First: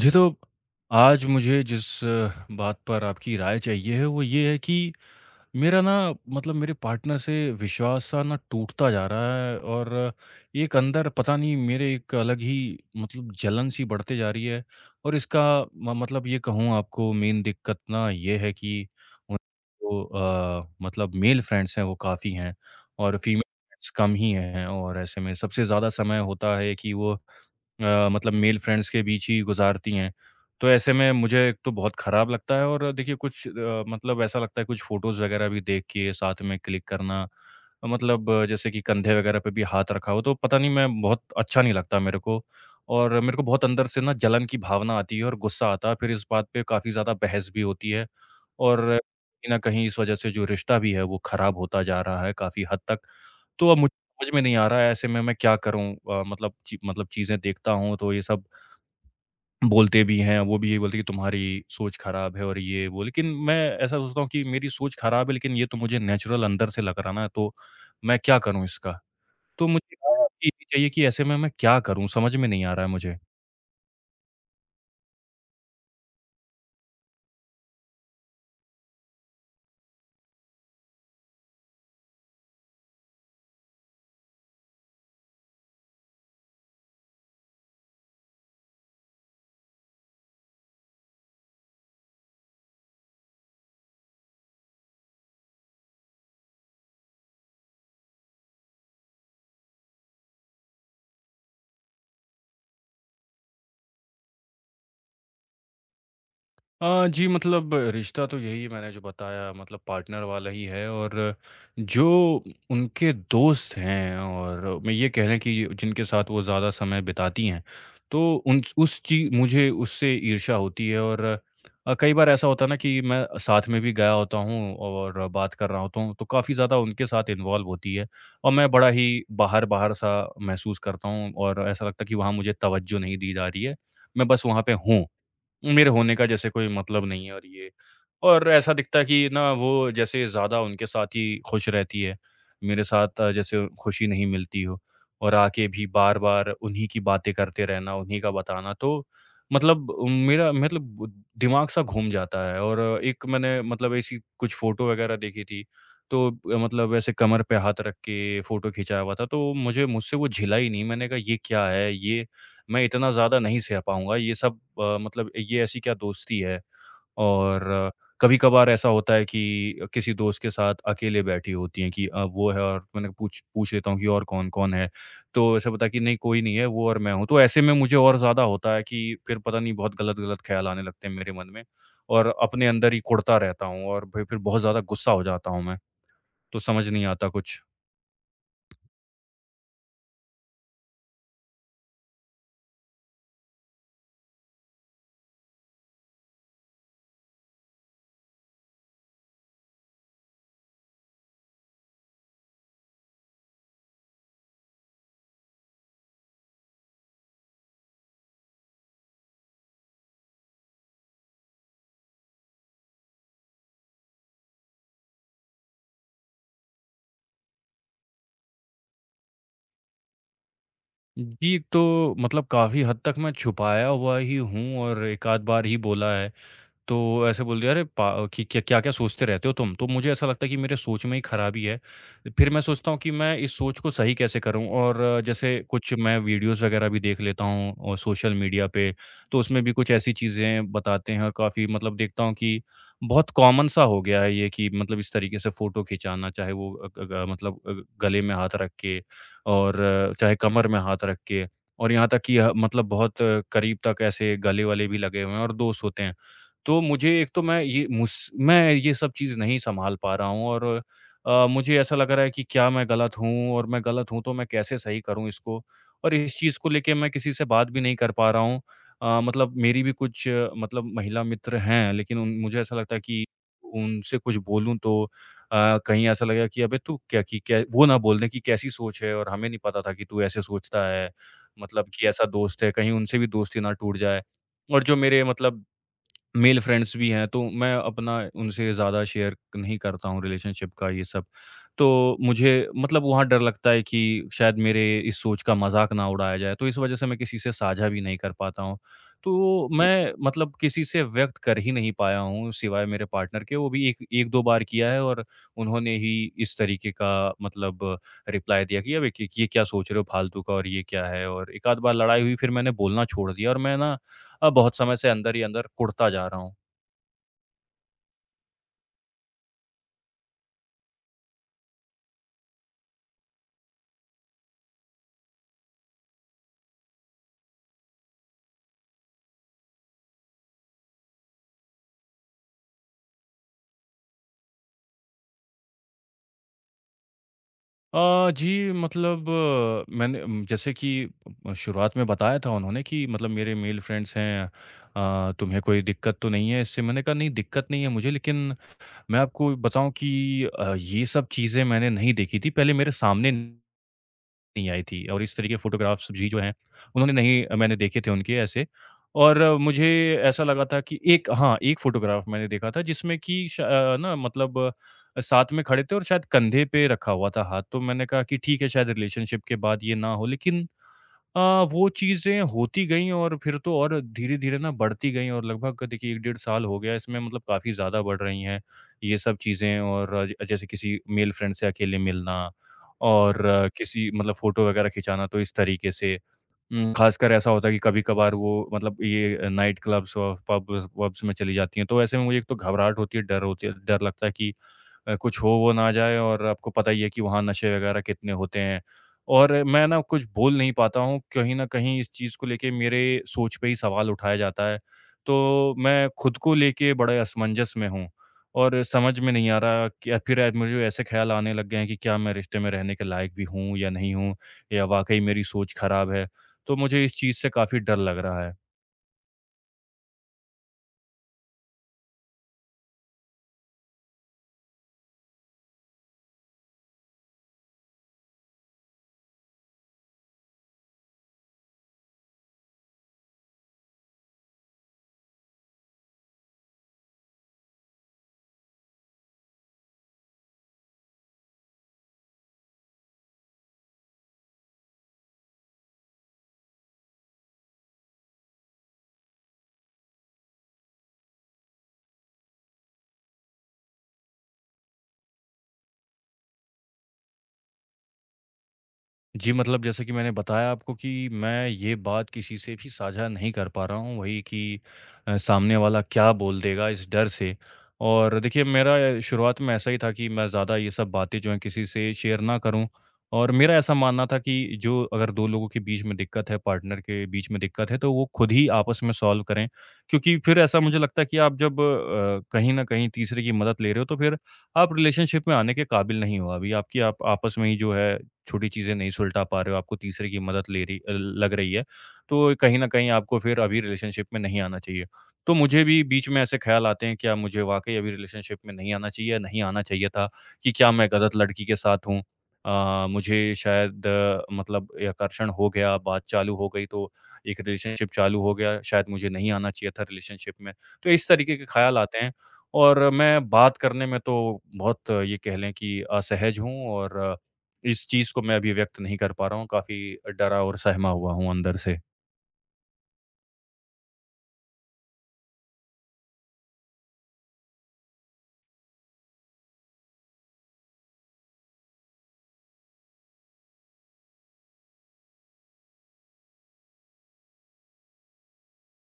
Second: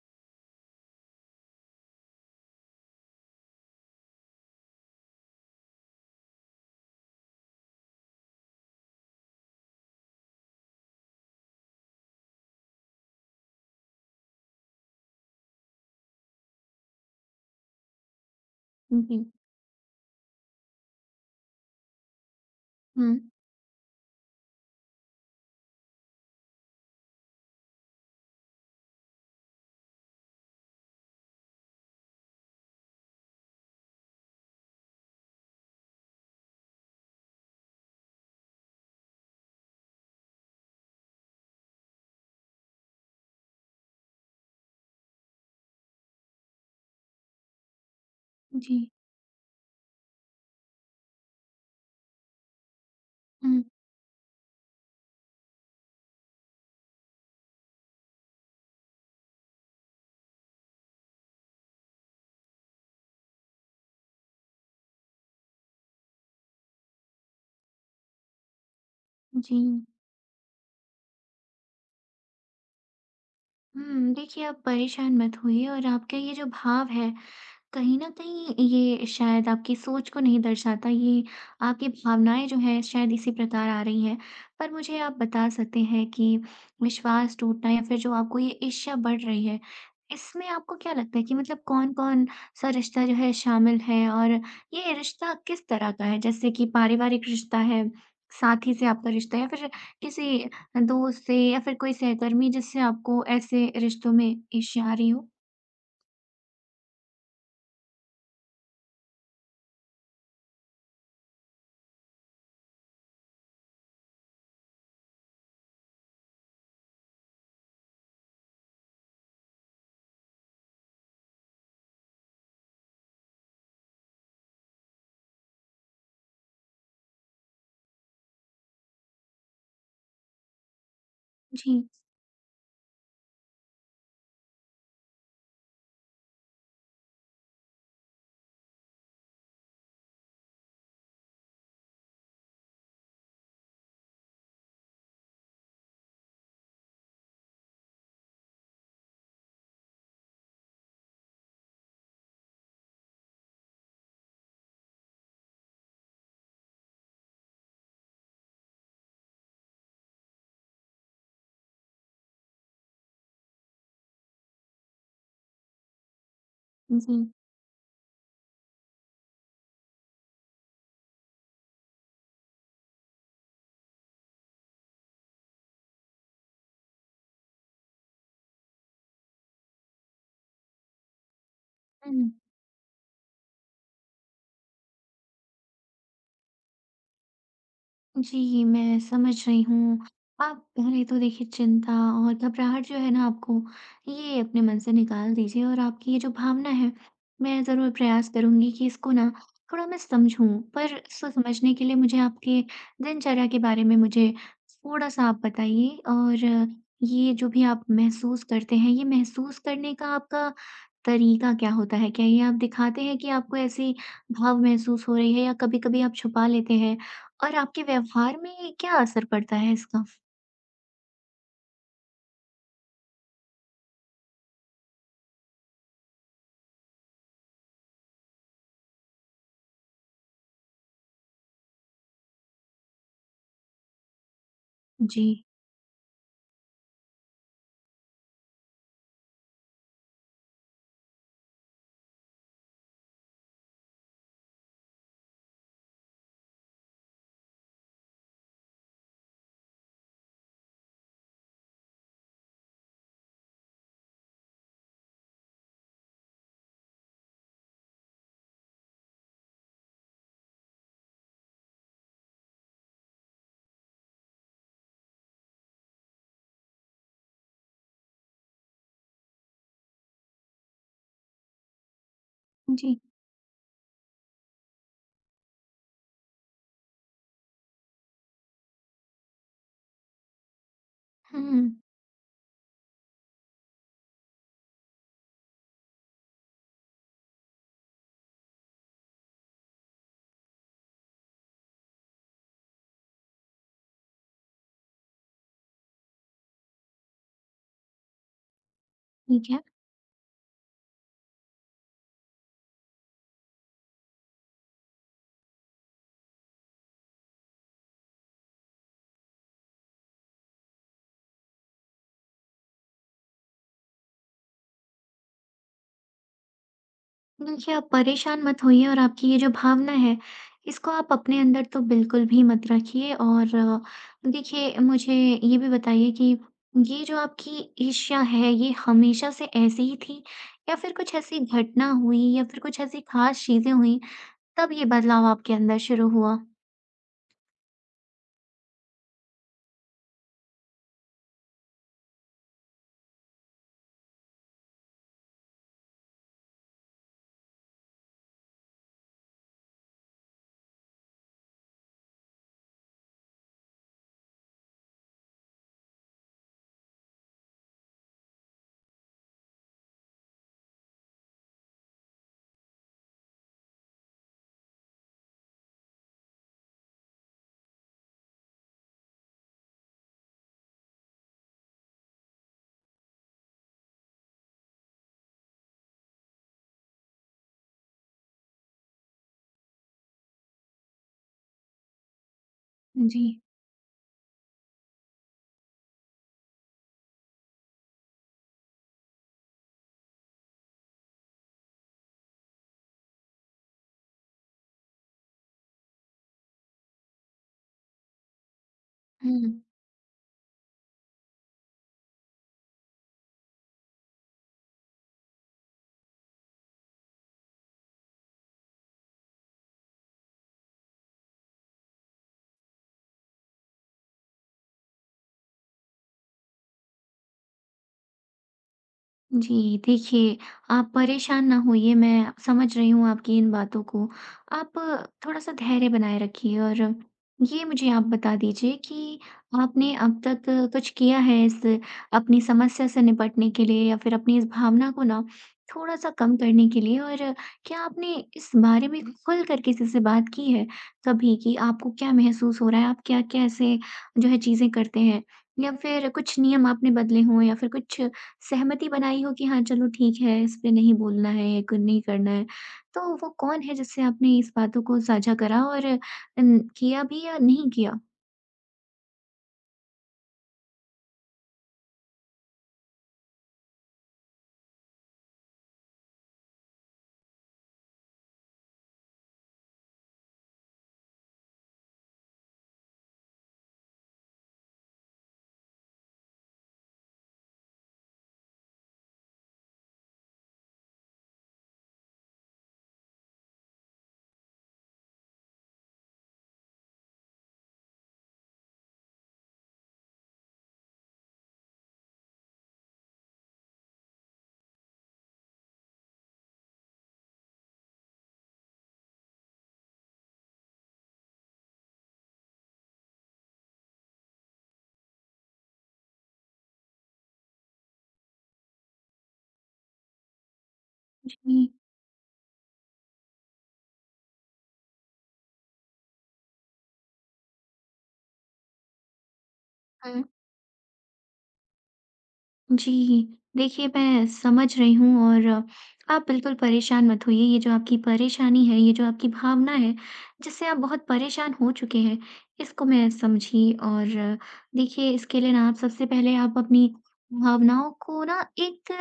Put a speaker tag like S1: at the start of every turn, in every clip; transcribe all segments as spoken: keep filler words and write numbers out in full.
S1: जी, तो आज मुझे जिस अ, बात पर आपकी राय चाहिए है, वो ये है कि मेरा ना मतलब मेरे पार्टनर से विश्वास सा ना टूटता जा रहा है, और अ, एक अंदर पता नहीं मेरे एक अलग ही मतलब जलन सी बढ़ते जा रही है। और इसका म मतलब ये कहूँ आपको, मेन दिक्कत ना ये है कि
S2: जी।
S1: उनको अ, मतलब मेल फ्रेंड्स हैं वो काफ़ी हैं,
S2: हुँ।
S1: और फीमेल फ्रेंड्स कम ही हैं, और ऐसे में सबसे ज़्यादा समय होता है कि वो अ, मतलब मेल फ्रेंड्स के बीच ही गुज़ारती हैं। तो ऐसे में मुझे एक तो बहुत ख़राब लगता है, और देखिए कुछ अ, मतलब ऐसा लगता है, कुछ फ़ोटोज़ वग़ैरह भी देख के साथ में क्लिक करना, अ, मतलब अ, जैसे कि कंधे वग़ैरह पे भी हाथ रखा हो, तो पता नहीं मैं बहुत अच्छा नहीं लगता मेरे को। और मेरे को बहुत अंदर से ना जलन की भावना आती है और गुस्सा आता है, फिर इस बात पे काफ़ी ज़्यादा बहस भी होती है,
S2: जी।
S1: और कहीं न कहीं इस वज़ह से जो रिश्ता भी है वो ख़राब होता जा रहा है काफ़ी हद तक।
S2: हुँ।
S1: तो अब मुझे समझ में नहीं आ रहा है, ऐसे में मैं क्या करूँ? अ, मतलब ची मतलब चीज़ें देखता हूँ तो ये सब बोलते भी हैं, वो भी यही बोलते हैं कि तुम्हारी सोच ख़राब है और ये वो। लेकिन मैं ऐसा सोचता हूँ कि मेरी सोच ख़राब है, लेकिन ये तो मुझे नेचुरल अंदर से लग रहा ना, तो मैं क्या करूँ इसका?
S2: जी।
S1: तो मुझे ना ये भी चाहिए कि ऐसे में मैं क्या करूँ? समझ में नहीं आ रहा है मुझे।
S2: हुँ, देखिए आप परेशान मत होइए और आपका ये जो भाव है, कहीं न कहीं ये शायद आपकी सोच को नहीं दर्शाता, ये आपकी भावनाएँ जो हैं शायद इसी प्रकार आ रही हैं। पर मुझे आप बता सकते हैं कि विश्वास टूटना या फिर जो आपको ये ईर्ष्या बढ़ रही है, इसमें आपको क्या लगता है कि मतलब कौन-कौन सा रिश्ता जो है शामिल है? और ये रिश्ता किस तरह का है? जैसे कि पारिवारिक रिश्ता है, साथी से आपका रिश्ता है या फिर किसी दोस्त से या फिर कोई सहकर्मी जिससे आपको ऐसे रिश्तों में ईर्ष्या आ रही हो?
S1: अ, जी, मतलब रिश्ता तो यही है, मैंने जो बताया मतलब पार्टनर वाला ही है, और जो उनके दोस्त हैं और मैं ये कह लें कि जिनके साथ वो ज़्यादा समय बिताती हैं, तो उन उस चीज़ मुझे उससे ईर्ष्या होती है। और अ, कई बार ऐसा होता है ना कि मैं साथ में भी गया होता हूँ और बात कर रहा होता हूँ, तो काफ़ी ज़्यादा उनके साथ इन्वॉल्व होती है, और मैं बड़ा ही बाहर बाहर सा महसूस करता हूँ, और
S2: जी,
S1: ऐसा लगता है कि वहाँ मुझे तवज्जो नहीं दी जा रही है। मैं बस वहाँ पे हूँ, मेरे होने का जैसे कोई मतलब नहीं है, और ये और ऐसा दिखता है कि ना वो जैसे ज़्यादा उनके साथ ही खुश रहती है। मेरे साथ अ, जैसे खुशी नहीं मिलती हो, और आके भी बार-बार उन्हीं की बातें करते रहना, उन्हीं का बताना, तो मतलब मेरा मतलब दिमाग सा घूम जाता है। और एक मैंने मतलब ऐसी कुछ फ़ोटो वग़ैरह देखी थी, तो अ, मतलब ऐसे कमर पे हाथ रख के फ़ोटो खिंचाया हुआ था, तो मुझे मुझसे वो झिला ही नहीं। मैंने कहा, ये क्या है? ये मैं इतना ज़्यादा नहीं सह पाऊँगा। ये सब अ, मतलब ये ऐसी क्या दोस्ती है?
S2: जी।
S1: और कभी-कभार ऐसा होता है कि किसी दोस्त के साथ अकेले बैठी होती हैं कि अ, वो है, और मैंने पूछ पूछ लेता हूँ कि और कौन-कौन है? तो ऐसा बताया कि नहीं कोई नहीं है, वो और मैं हूँ। तो ऐसे में मुझे और ज़्यादा होता है कि फिर पता नहीं बहुत गलत-गलत ख़्याल आने लगते हैं मेरे मन में,
S2: हुँ।
S1: और अपने अंदर ही कुढ़ता रहता हूँ, और फिर फिर बहुत ज़्यादा गुस्सा हो जाता हूँ मैं। तो समझ नहीं आता कुछ।
S2: जी, मैं समझ रही हूँ। आप पहले तो देखिए चिंता और घबराहट जो है ना आपको ये अपने मन से निकाल दीजिए और आपकी ये जो भावना है, मैं ज़रूर प्रयास करूँगी कि इसको ना थोड़ा मैं समझूँ। पर इसको समझने के लिए मुझे आपके दिनचर्या के बारे में मुझे थोड़ा-सा आप बताइए और ये जो भी आप महसूस करते हैं, ये महसूस करने का आपका तरीका क्या होता है? क्या ये आप दिखाते हैं कि आपको ऐसी भाव महसूस हो रही है या कभी-कभी आप छुपा लेते हैं? और आपके व्यवहार में क्या असर पड़ता है इसका?
S1: जी, तो मतलब काफ़ी हद तक मैं छुपाया हुआ ही हूँ, और एक आध बार ही बोला है। तो ऐसे बोल दिया, अरे पा कि क्या क्या-क्या सोचते रहते हो तुम? तो मुझे ऐसा लगता है कि मेरे सोच में ही खराबी है। फिर मैं सोचता हूँ कि मैं इस सोच को सही कैसे करूँ, और अ,
S2: जी।
S1: जैसे कुछ मैं वीडियोज़ वगैरह भी देख लेता हूँ और सोशल मीडिया पे, तो उसमें भी कुछ ऐसी चीज़ें बताते हैं, और काफ़ी मतलब देखता हूँ कि बहुत कॉमन सा हो गया है ये कि मतलब इस तरीके से फ़ोटो खिंचाना, चाहे वो अ, ग ग मतलब अ, गले में हाथ रख के, और अ, चाहे कमर में हाथ रख के, और यहाँ तक कि ह मतलब बहुत अ, करीब तक ऐसे गले वाले भी लगे हुए हैं और दोस्त होते हैं। तो मुझे एक तो मैं ये मुस मैं ये सब चीज़ नहीं संभाल पा रहा हूँ, और अ, मुझे ऐसा लग रहा है कि क्या मैं गलत हूँ? और मैं गलत हूँ तो मैं कैसे सही करूँ इसको? और इस चीज़ को लेके मैं किसी से बात भी नहीं कर पा रहा हूँ। अ, मतलब मेरी भी कुछ अ, मतलब महिला मित्र हैं, लेकिन उन मुझे ऐसा लगता
S2: जी।
S1: है कि उनसे कुछ बोलूँ तो अ, कहीं ऐसा लगेगा कि अबे तू क्या, कि क्या वो ना बोल दें कि कैसी सोच है, और हमें नहीं पता था कि तू ऐसे सोचता है।
S2: हुँ,
S1: मतलब कि ऐसा दोस्त है, कहीं उनसे भी दोस्ती ना टूट जाए। और जो मेरे मतलब मेल फ्रेंड्स भी हैं, तो मैं अपना उनसे ज़्यादा शेयर नहीं करता हूँ रिलेशनशिप का ये सब। तो मुझे मतलब वहाँ डर लगता है कि शायद मेरे इस सोच का मज़ाक ना उड़ाया जाए, तो इस वज़ह से मैं किसी से साझा भी नहीं कर पाता हूँ।
S2: ठीक है।
S1: तो जी। मैं मतलब किसी से व्यक्त कर ही नहीं पाया हूँ सिवाय मेरे पार्टनर के, वो भी एक एक-दो बार किया है, और उन्होंने ही इस तरीके का मतलब रिप्लाई दिया कि, "अबे! क ये क्या सोच रहे हो फालतू का, और ये क्या है?" और एक आध बार लड़ाई हुई, फिर मैंने बोलना छोड़ दिया, और मैं ना अ, बहुत समय से अंदर ही अंदर कुढ़ता जा रहा हूँ।
S2: देखिए, आप परेशान मत होइए और आपकी ये जो भावना है, इसको आप अपने अंदर तो बिल्कुल भी मत रखिए और अ, देखिए, मुझे ये भी बताइए कि ये जो आपकी ईर्ष्या है, ये हमेशा से ऐसी ही थी या फिर कुछ ऐसी घटना हुई या फिर कुछ ऐसी ख़ास चीज़ें हुईं, तब ये बदलाव आपके अंदर शुरू हुआ?
S1: अ, जी मतलब अ, मैंने उम, जैसे कि अ, शुरुआत में बताया था उन्होंने कि मतलब मेरे मेल फ्रेंड्स हैं, अ, "तुम्हें कोई दिक्कत तो नहीं है इससे?" मैंने कहा, "नहीं, दिक्कत नहीं है मुझे, लेकिन मैं आपको बताऊँ कि अ, ये सब चीज़ें मैंने नहीं देखी थी, पहले मेरे सामने" नहीं आई थी, और इस तरीके फ़ोटोग्राफ्स भी जो हैं, उन्होंने नहीं मैंने देखे थे उनके ऐसे। और अ, मुझे ऐसा लगा था कि एक हाँ, एक फ़ोटोग्राफ मैंने देखा था जिसमें कि श अ, ना मतलब अ, साथ में खड़े थे, और शायद कंधे पे रखा हुआ था हाथ, तो मैंने कहा कि ठीक है, शायद रिलेशनशिप के बाद ये ना हो, लेकिन अ, वो चीज़ें होती गईं और फिर तो और धीरे-धीरे ना बढ़ती गईं, और लगभग देखिए एक डेढ़ साल हो गया इसमें, मतलब काफ़ी ज़्यादा बढ़ रही हैं ये सब चीज़ें, और अ, ज जैसे किसी मेल फ्रेंड से अकेले मिलना,
S2: जी।
S1: और अ, किसी मतलब फ़ोटो वगैरह खिंचाना तो इस तरीके से। हुँ, ख़ासकर ऐसा होता है कि कभी-कभार वो मतलब ये नाइट क्लब्स और पब्स वब्स में चली जाती हैं, तो ऐसे में मुझे एक तो घबराहट होती है, डर होती है डर लगता है कि अ, कुछ हो वो ना जाए, और आपको पता ही है कि वहाँ नशे वग़ैरह कितने होते हैं। और
S2: हुँ।
S1: मैं ना कुछ बोल नहीं पाता हूँ, कहीं न कहीं इस चीज़ को लेके मेरे सोच पे ही सवाल उठाया जाता है, तो मैं खुद को लेके बड़े असमंजस में हूँ, और समझ में नहीं आ रहा कि फिर ऐ मुझे ऐसे ख़्याल आने लग गए हैं कि क्या मैं रिश्ते में रहने के लायक भी हूँ या नहीं हूँ? या वाक़ई मेरी सोच ख़राब है? तो मुझे इस चीज़ से काफ़ी डर लग रहा है।
S2: जी, देखिए, आप परेशान ना होइए, मैं समझ रही हूँ आपकी इन बातों को। आप थोड़ा-सा धैर्य बनाए रखिए और ये मुझे आप बता दीजिए कि आपने अब तक अ, कुछ किया है इस अपनी समस्या से निपटने के लिए या फिर अपनी इस भावना को ना थोड़ा-सा कम करने के लिए? और अ, क्या आपने इस बारे में खुलकर किसी से बात की है कभी कि आपको क्या महसूस हो रहा है? आप क्या-क्या ऐसे जो है चीज़ें करते हैं? या फिर कुछ नियम आपने बदले हों या फिर कुछ सहमति बनाई हो कि हाँ, चलो ठीक है, इस पे नहीं बोलना है या क नहीं करना है। तो वो कौन है जिससे आपने इस बातों को साझा करा और अन किया भी या नहीं किया?
S1: जी, मतलब जैसे कि मैंने बताया आपको कि मैं ये बात किसी से भी साझा नहीं कर पा रहा हूँ, वही कि अ, सामने वाला क्या बोल देगा, इस डर से। और देखिए मेरा अ, शुरुआत में ऐसा ही था कि मैं ज़्यादा ये सब बातें जो हैं किसी से शेयर ना करूँ, और मेरा ऐसा मानना था कि जो अगर दो लोगों के बीच में दिक्कत है, पार्टनर के बीच में दिक्कत है, तो वो खुद ही आपस में सॉल्व करें। क्योंकि फिर ऐसा मुझे लगता है कि आप जब अ, कहीं न कहीं तीसरे की मदद ले रहे हो, तो फिर आप रिलेशनशिप में आने के काबिल नहीं हो अभी, आपकी आप आपस में ही जो है छोटी चीज़ें नहीं सुलझा पा रहे हो, आपको तीसरे की मदद ले रही अ, लग रही है, तो कहीं न कहीं आपको फिर अभी रिलेशनशिप में नहीं आना चाहिए। तो मुझे भी बीच में ऐसे ख़्याल आते हैं, क्या मुझे वाक़ई अभी रिलेशनशिप में नहीं आना चाहिए, नहीं आना चाहिए था, कि क्या मैं गलत लड़की के साथ हूँ? अ, मुझे शायद अ, मतलब ये आकर्षण हो गया, बात चालू हो गई, तो एक रिलेशनशिप चालू हो गया, शायद मुझे नहीं आना चाहिए था रिलेशनशिप में। तो इस तरीके के
S2: जी।
S1: ख़्याल आते हैं। और मैं बात करने में तो बहुत अ, ये कह लें कि असहज हूँ, और इस चीज़ को मैं अभी व्यक्त नहीं कर पा रहा हूँ, काफ़ी
S2: हुँ।
S1: डरा और सहमा हुआ हूँ अंदर से।
S2: जी। देखिए, मैं समझ रही हूँ और आप बिल्कुल परेशान मत होइए। ये जो आपकी परेशानी है, ये जो आपकी भावना है, जिससे आप बहुत परेशान हो चुके हैं, इसको मैं समझी और देखिए, इसके लिए ना आप सबसे पहले आप अपनी भावनाओं को ना एक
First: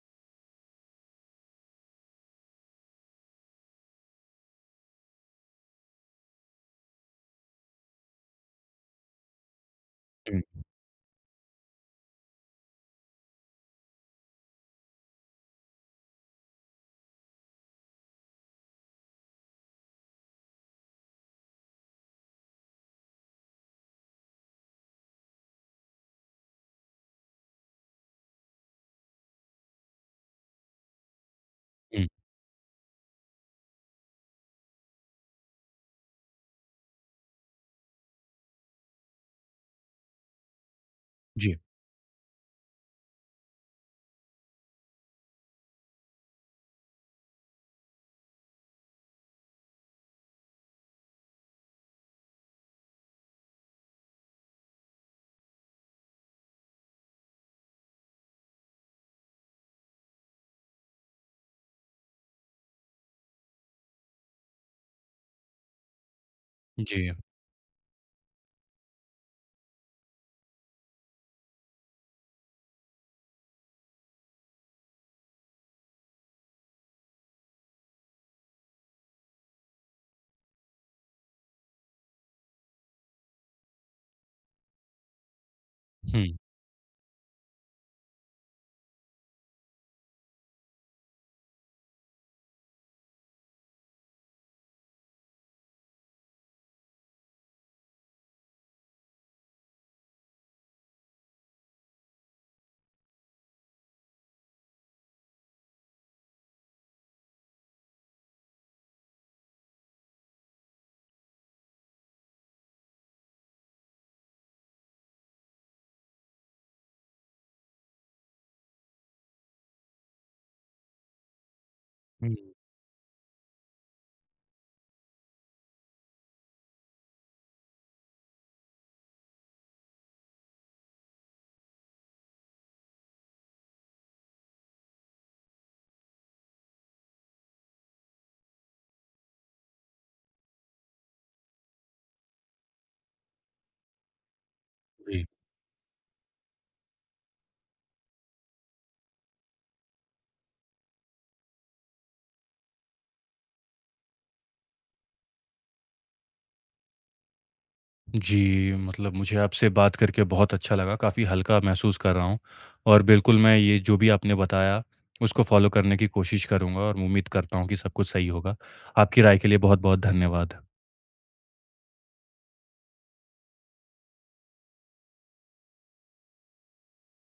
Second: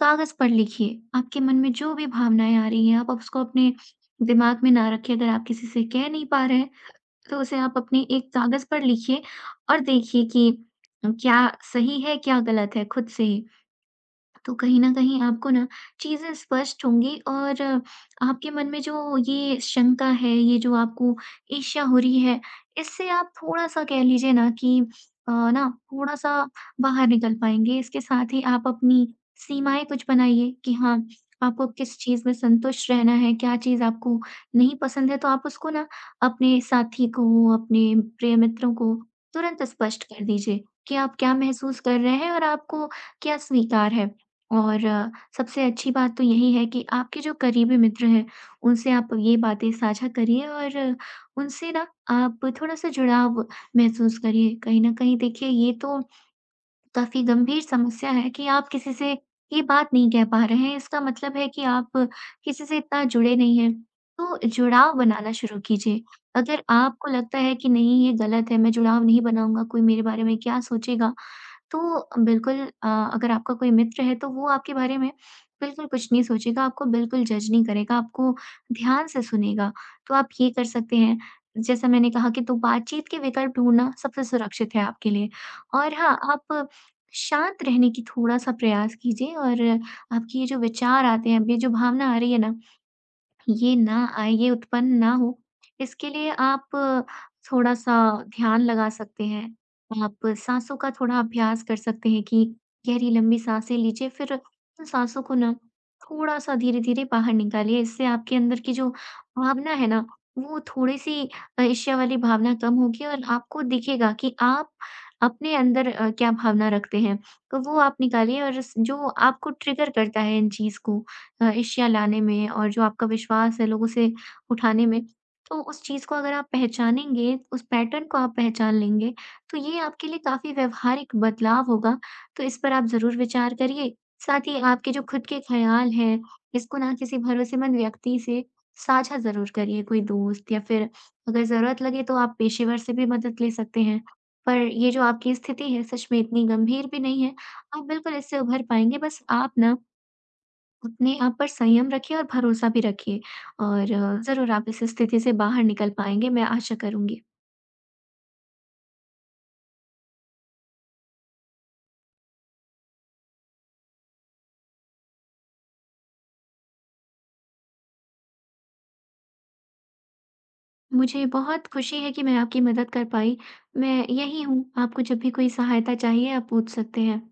S2: कागज़ पर लिखिए। आपके मन में जो भी भावनाएँ आ रही हैं, आप उसको अपने दिमाग में ना रखिए। अगर आप किसी से कह नहीं पा रहे हैं, तो उसे आप अपने एक कागज़ पर लिखिए और देखिए
S1: हुँ,
S2: कि क्या सही है, क्या गलत है खुद से ही। तो कहीं न कहीं आपको ना चीज़ें स्पष्ट होंगी और आपके मन में जो ये शंका है, ये जो आपको ईर्ष्या हो रही है, इससे आप थोड़ा-सा कह लीजिए ना कि अ, ना थोड़ा-सा बाहर निकल पाएँगे। इसके साथ ही आप अपनी सीमाएँ कुछ बनाइए कि हाँ, आपको किस
S1: हुँ।
S2: चीज़ में संतुष्ट रहना है, क्या चीज़ आपको नहीं पसंद है, तो आप उसको ना अपने साथी को, अपने प्रिय मित्रों को तुरंत स्पष्ट कर दीजिए कि आप क्या
S1: जी,
S2: महसूस कर रहे हैं और आपको क्या स्वीकार है। और अ, सबसे अच्छी बात तो यही है कि आपके जो करीबी मित्र हैं, उनसे आप ये बातें साझा करिए और अ, उनसे ना आप थोड़ा-सा जुड़ाव महसूस करिए। कहीं न कहीं देखिए ये तो काफ़ी गंभीर समस्या है कि आप किसी से ये बात नहीं कह पा रहे हैं, इसका मतलब है कि आप किसी से इतना जुड़े नहीं हैं। तो जुड़ाव बनाना शुरू कीजिए। अगर आपको
S1: जी।
S2: लगता है कि नहीं ये गलत है, मैं जुड़ाव नहीं बनाऊँगा, कोई मेरे बारे में क्या सोचेगा? तो बिल्कुल अ, अगर आपका कोई मित्र है तो वो आपके बारे में बिल्कुल कुछ नहीं सोचेगा, आपको बिल्कुल जज नहीं करेगा, आपको ध्यान से सुनेगा। तो आप ये कर सकते हैं, जैसा मैंने कहा कि तो बातचीत के विकल्प ढूँढना सबसे सुरक्षित है आपके लिए। और हाँ,
S1: हुँ,
S2: आप शांत रहने की थोड़ा-सा प्रयास कीजिए और आपकी ये जो विचार आते हैं, अब ये जो भावना आ रही है ना ये ना आए, ये उत्पन्न ना हो, इसके लिए आप थोड़ा-सा ध्यान लगा सकते हैं। आप साँसों का थोड़ा अभ्यास कर सकते हैं कि गहरी लंबी साँसें लीजिए, फिर उन साँसों को ना थोड़ा-सा धीरे-धीरे बाहर निकालिए। इससे आपके अंदर की जो भावना है ना, वो थोड़ी-सी ईर्ष्या वाली भावना कम होगी और आपको दिखेगा कि आप अपने अंदर अ, क्या भावना रखते हैं। तो वो आप निकालिए और स जो आपको ट्रिगर करता है इन चीज़ को, अ, एशिया लाने
S1: हुँ,
S2: में और जो आपका विश्वास है लोगों से उठाने में, तो उस चीज़ को अगर आप पहचानेंगे, उस पैटर्न को आप पहचान लेंगे, तो ये आपके लिए काफ़ी व्यावहारिक बदलाव होगा। तो इस पर आप ज़रूर विचार करिए। साथ ही आपके जो खुद के ख़्याल हैं, इसको ना किसी भरोसेमंद व्यक्ति से साझा ज़रूर करिए, कोई दोस्त या फिर अगर ज़रूरत लगे तो आप पेशेवर से भी मदद ले सकते हैं। पर ये जो
S1: जी।
S2: आपकी स्थिति है, सच में इतनी गंभीर भी नहीं है। आप बिल्कुल इससे उभर पाएँगे, बस आप ना अपने आप पर संयम रखिए और भरोसा भी रखिए और अ, ज़रूर आप इस स्थिति से बाहर निकल पाएँगे, मैं आशा करूँगी।
S1: जी, मतलब मुझे आपसे बात करके बहुत अच्छा लगा, काफ़ी हल्का महसूस कर रहा हूँ, और बिल्कुल मैं ये जो भी आपने बताया, उसको फ़ॉलो करने की कोशिश करूँगा, और उम्मीद करता हूँ कि सब कुछ सही होगा। आपकी राय के लिए बहुत-बहुत धन्यवाद।
S2: मुझे बहुत खुशी है कि मैं आपकी मदद कर पाई। मैं यहीं हूँ, आपको जब भी कोई सहायता चाहिए आप पूछ सकते हैं।